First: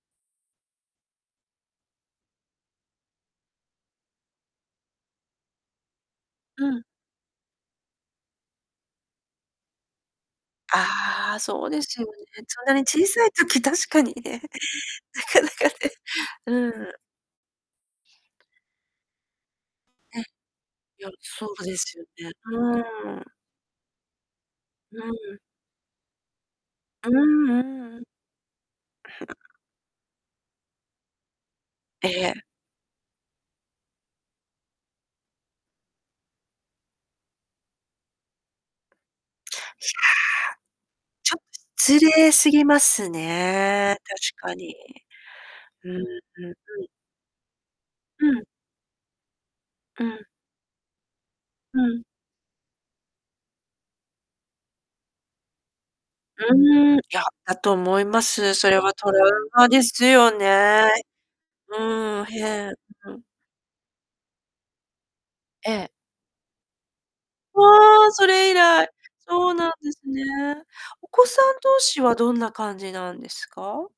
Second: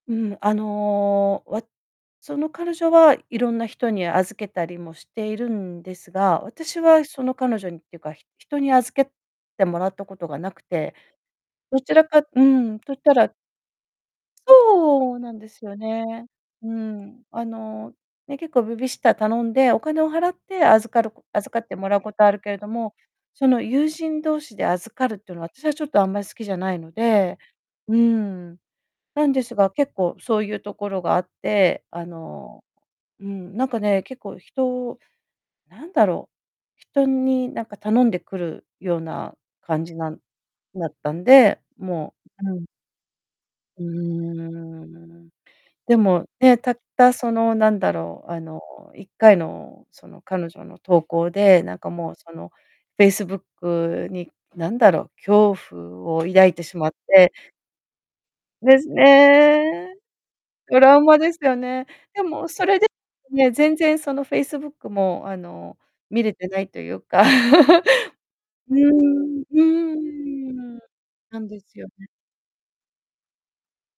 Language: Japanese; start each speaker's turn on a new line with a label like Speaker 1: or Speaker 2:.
Speaker 1: うん。あの、わその彼女はいろんな人に預けたりもしているんですが、
Speaker 2: う
Speaker 1: 私
Speaker 2: ん。
Speaker 1: はその彼女にっていうか、ひ人に預けてもらったことがなくて、
Speaker 2: ああ、そう
Speaker 1: ど
Speaker 2: で
Speaker 1: ち
Speaker 2: すよ
Speaker 1: らかう
Speaker 2: ね。そんな
Speaker 1: ん、
Speaker 2: に
Speaker 1: といっ
Speaker 2: 小
Speaker 1: た
Speaker 2: さい
Speaker 1: ら
Speaker 2: 時確かにね。
Speaker 1: そう！
Speaker 2: な
Speaker 1: なん
Speaker 2: か
Speaker 1: で
Speaker 2: な
Speaker 1: す
Speaker 2: かね、
Speaker 1: よね。
Speaker 2: う
Speaker 1: う
Speaker 2: ん。
Speaker 1: ん。あの、ね、結構ベビーシッター頼んでお金を
Speaker 2: え。い
Speaker 1: 払って預か
Speaker 2: や、
Speaker 1: るこ
Speaker 2: そ
Speaker 1: 預か
Speaker 2: う
Speaker 1: って
Speaker 2: で
Speaker 1: も
Speaker 2: す
Speaker 1: らう
Speaker 2: よ
Speaker 1: こと
Speaker 2: ね。
Speaker 1: あるけれども、
Speaker 2: うーん。
Speaker 1: その、友人同士で預
Speaker 2: う
Speaker 1: かるって
Speaker 2: ん。
Speaker 1: の、私はちょっと、あんま、好きじゃないの
Speaker 2: うー
Speaker 1: で、
Speaker 2: ん
Speaker 1: う
Speaker 2: う
Speaker 1: ー
Speaker 2: ーん。
Speaker 1: ん。なんですが、結構そういうところがあって、あ
Speaker 2: ええ。
Speaker 1: の、うん、なんかね、結構、人なんだろう、人になんか頼んでくるような
Speaker 2: い
Speaker 1: 感
Speaker 2: や。
Speaker 1: じなんだったん
Speaker 2: ちょっ
Speaker 1: で、
Speaker 2: 失
Speaker 1: も
Speaker 2: 礼す
Speaker 1: うう
Speaker 2: ぎ
Speaker 1: ん。
Speaker 2: ます
Speaker 1: うー
Speaker 2: ね、確かに。
Speaker 1: ん。
Speaker 2: うん、
Speaker 1: で
Speaker 2: う
Speaker 1: も、
Speaker 2: ん、は
Speaker 1: ね、たっ
Speaker 2: い。
Speaker 1: たその、なんだろ
Speaker 2: う
Speaker 1: う、あ
Speaker 2: ん。
Speaker 1: の、1回の、
Speaker 2: う
Speaker 1: その、
Speaker 2: ん。
Speaker 1: 彼女の投稿で、なん
Speaker 2: う
Speaker 1: か
Speaker 2: ん。
Speaker 1: もう、その、Facebook に、なんだろう、恐怖を抱いてしまっ
Speaker 2: うーん、いや、
Speaker 1: て
Speaker 2: だと思います。そ
Speaker 1: で
Speaker 2: れ
Speaker 1: す
Speaker 2: はトラウマで
Speaker 1: ね。
Speaker 2: すよ
Speaker 1: ト
Speaker 2: ね。
Speaker 1: ラウマですよ
Speaker 2: う
Speaker 1: ね。
Speaker 2: ー
Speaker 1: で
Speaker 2: ん、へ
Speaker 1: もそ
Speaker 2: え。
Speaker 1: れで
Speaker 2: うん。
Speaker 1: ね、全然、その、Facebook も、あ
Speaker 2: え
Speaker 1: の、
Speaker 2: え。
Speaker 1: 見れてないというか。
Speaker 2: わあ！そ れ以
Speaker 1: うー
Speaker 2: 来
Speaker 1: ん。う
Speaker 2: そう
Speaker 1: ー
Speaker 2: なんですね。
Speaker 1: ん、
Speaker 2: お子
Speaker 1: な
Speaker 2: さ
Speaker 1: ん
Speaker 2: ん
Speaker 1: です
Speaker 2: 同
Speaker 1: よ
Speaker 2: 士
Speaker 1: ね。
Speaker 2: はどんな感じなんですか？